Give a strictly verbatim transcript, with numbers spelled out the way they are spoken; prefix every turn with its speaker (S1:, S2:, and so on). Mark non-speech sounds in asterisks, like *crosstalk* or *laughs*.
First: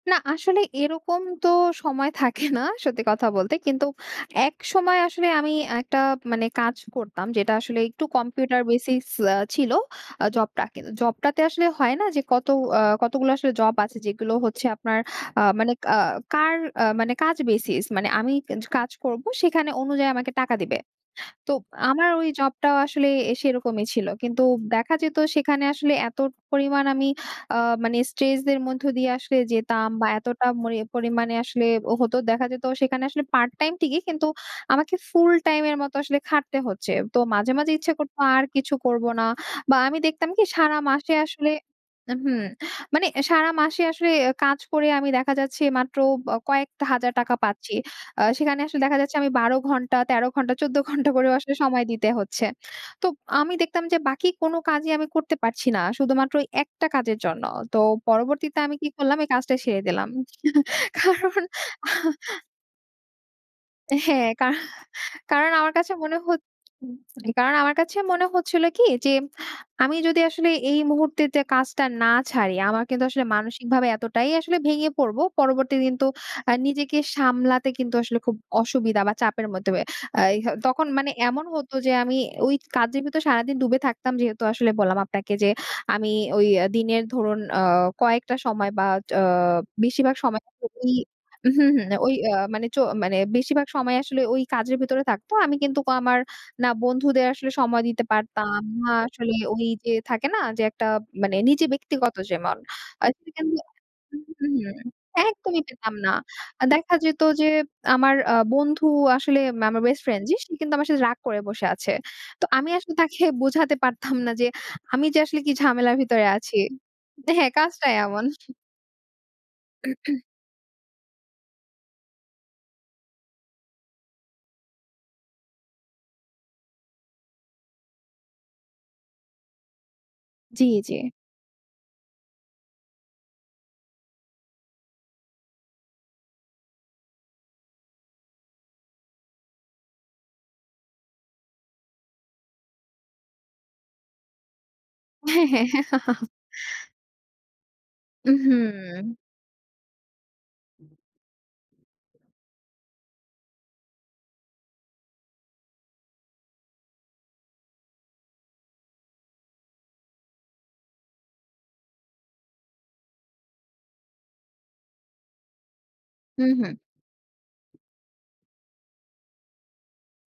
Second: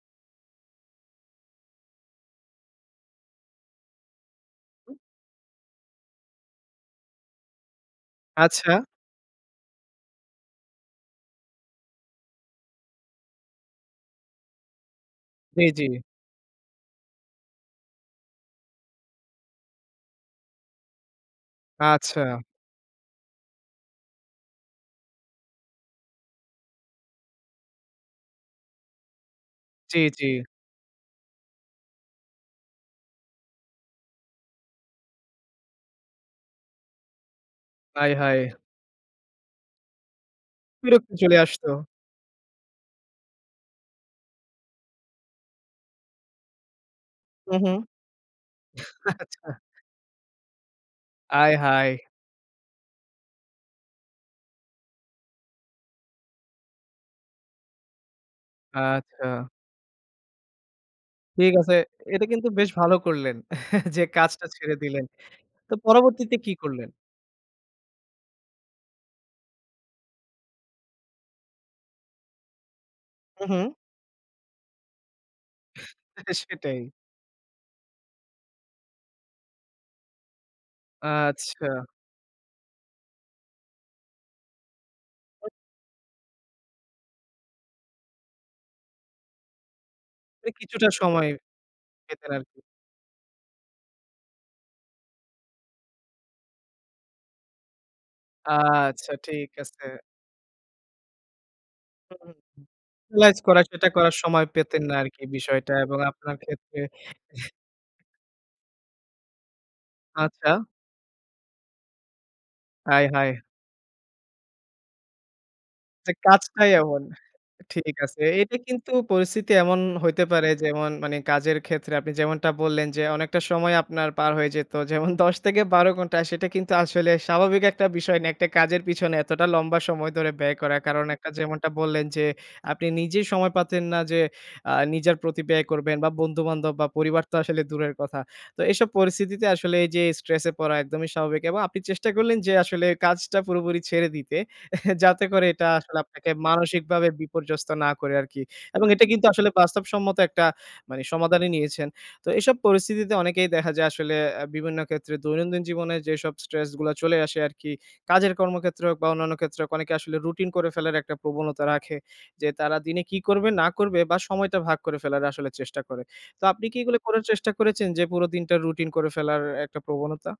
S1: না, আসলে এরকম তো সময় থাকে না সত্যি কথা বলতে। কিন্তু
S2: উ
S1: একসময় আসলে আমি একটা মানে কাজ করতাম যেটা আসলে একটু কম্পিউটার
S2: আচ্ছা।
S1: বেসিস আ ছিল আ জবটা. কিন্তু জবটাতে আসলে হয় না যে কত আ কতগুলো আসলে জব আছে যেগুলো হচ্ছে আপনার আ
S2: জি,
S1: মানে ক
S2: জি।
S1: আ কার মানে কাজ বেসিস মানে আমি জ কাজ করব সেখানে অনুযায়ী আমাকে টাকা দিবে। তো আমার ঐ
S2: আচ্ছা।
S1: জব টাও আসলে সেরকমই ছিল। কিন্তু দেখা যেত সেখানে আসলে এত পরিমাণ আমি আ মানে স্ট্রেস দের মধ্যে দিয়ে আসলে যেতাম
S2: জি,
S1: বা
S2: জি।
S1: এতটা মরি পরিমাণে আসলে হতো দেখা যেত সেখানে আসলে পার্ট টাইম ঠিকি কিন্তু আমাকে ফুল টাইম এর মত আসলে খাটতে হচ্ছে। তো মাঝে, মাঝে ইচ্ছা করত
S2: হায়!
S1: আর
S2: হায়!
S1: কিছু করব না। বা আমি দেখতাম কি? সারা
S2: বিরক্ত
S1: মাসে
S2: চলে
S1: আসলে
S2: আসত।
S1: আ হুম মানে সারা মাসে আসলে কাজ করে আমি দেখা যাচ্ছে মাত্র ব কয়েকটা হাজার টাকা
S2: হুম,
S1: পাচ্ছি।
S2: হুম।
S1: আ সেখানে আসলে দেখা যাচ্ছে আমি
S2: আচ্ছা।
S1: বারো ঘণ্টা, তেরো ঘণ্টা, চৌদ্দ ঘণ্টা করেও আসলে সময়
S2: আয়হায়!
S1: দিতে হচ্ছে। তো আমি দেখতাম যে বাকি কোনো কাজই আমি করতে পারছি না। শুধুমাত্র একটা কাজের জন্য। তো পরবর্তীতে আমি কি করলাম? এই
S2: আচ্ছা।
S1: কাজটা ছেড়ে দিলাম। *chuckles* কারণ
S2: ঠিক আছে এটা
S1: *chuckles*
S2: কিন্তু বেশ ভালো করলেন *chuckles* যে
S1: হ্যাঁ
S2: কাজটা
S1: কার
S2: ছেড়ে দিলেন।
S1: কারণ আমার
S2: তো
S1: কাছে মনে হ
S2: পরবর্তীতে কি করলেন?
S1: *unintelligible* কারণ আমার কাছে মনে হচ্ছিল কি? যে আমি যদি আসলে এই মুহূর্তে তে কাজটা না ছাড়ি আমার কিন্তু আসলে
S2: হু, হুম।
S1: মানসিকভাবে এতটাই আসলে ভেঙে পড়বো। পরবর্তী দিন
S2: *chuckles*
S1: তো আ
S2: সেটাই।
S1: নিজেকে সামলাতে কিন্তু আসলে খুব অসুবিধা বা চাপের মধ্যে আ ইয়া তখন মানে এমন হতো
S2: আচ্ছা।
S1: যে আমি ঐ কাজের ভিতর সারাদিন ডুবে থাকতাম যেহেতু আসলে বললাম, আপনাকে যে আমি ঐ দিনের ধরুন আ কয়েকটা সময় বা আ বেশিরভাগ সময়
S2: এ
S1: ঐ
S2: কিছুটা সময়
S1: হুম, হুম। ঐ
S2: পেতেন
S1: আ
S2: আরকি।
S1: মানে চ মানে বেশিরভাগ সময় আসলে ঐ কাজের ভিতরে থাকত। আমি কিন্তুক আমার না বন্ধুদের আসলে সময় দিতে পারতাম, না
S2: আচ্ছা,
S1: আসলে
S2: ঠিক
S1: ঐ
S2: আছে।
S1: যে থাকে না যে একটা মানে নিজে ব্যক্তিগত যেমন
S2: *unintelligible* রিল্যাক্স করা
S1: *unintelligible*
S2: সেটা করার
S1: হুম,
S2: সময়
S1: হুম, হুম
S2: পেতেন না আরকি
S1: একদমই
S2: বিষয়টা
S1: পেতাম
S2: এবং
S1: না।
S2: আপনার
S1: আ
S2: ক্ষেত্রে
S1: দেখা যেত যে আমার আ বন্ধু আসলে আমার বেস্ট ফ্রেন্ড যে সে
S2: আচ্ছা।
S1: কিন্তু আমার সাথে রাগ করে বসে আছে। তো আমি আসলে তাকে
S2: আয়হায়!
S1: বোঝাতে পারতাম না যে আমি যে আসলে কি ঝামেলার
S2: যে
S1: ভিতরে আছি।
S2: কাজটাই এমন।
S1: হ্যাঁ কাজটা
S2: ঠিক আছে।
S1: এমন।
S2: এটা কিন্তু পরিস্থিতি এমন
S1: *clears throat*
S2: হইতে পারে যেমন মানি কাজের ক্ষেত্রে আপনি যেমনটা বললেন যে অনেকটা সময় আপনার পার হয়ে যেত। যেমন দশ থেকে বারো ঘন্টা সেটা কিন্তু আসলে স্বাভাবিক একটা বিষয় না। একটা কাজের পিছনে এতটা লম্বা সময় ধরে ব্যয়
S1: জি,
S2: করা।
S1: জি।
S2: কারণ একটা যেমনটা বললেন যে আপনি নিজেই সময় পাতেন না যে আ নিজের প্রতি ব্যয় করবেন বা বন্ধু-বান্ধব বা পরিবার তো আসলে দূরের কথা। তো এইসব পরিস্থিতিতে আসলে এই যে স্ট্রেস এ পড়া একদমই স্বাভাবিক। এবং আপনি চেষ্টা করলেন যে আসলে কাজটা পুরোপুরি ছেড়ে দিতে। *chuckles* যাতে করে এটা আসলে
S1: *laughs*
S2: আপনাকে মানসিকভাবে বিপর্যস্ত না করে
S1: উ
S2: আরকি। এবং এটা
S1: হুম।
S2: কিন্তু আসলে বাস্তবসম্মত একটা মানি সমাধানই নিয়েছেন। তো এইসব পরিস্থিতিতে অনেকেই দেখা যায় আসলে আ বিভিন্ন ক্ষেত্রে দৈনন্দিন জীবনে যেসব স্ট্রেস গুলা চলে আসে আরকি কাজের কর্মক্ষেত্রে হোক বা অন্যান্য ক্ষেত্রে হোক অনেকে আসলে রুটিন করে ফেলার একটা প্রবণতা রাখে। যে তারা দিনে কি করবে না করবে বা সময়টা ভাগ করে ফেলার আসলে চেষ্টা করে। তো
S1: হুম,
S2: আপনি
S1: হুম।
S2: কি এগুলো করার চেষ্টা করেছেন যে পুরো দিনটা রুটিন করে ফেলার একটা প্রবণতা?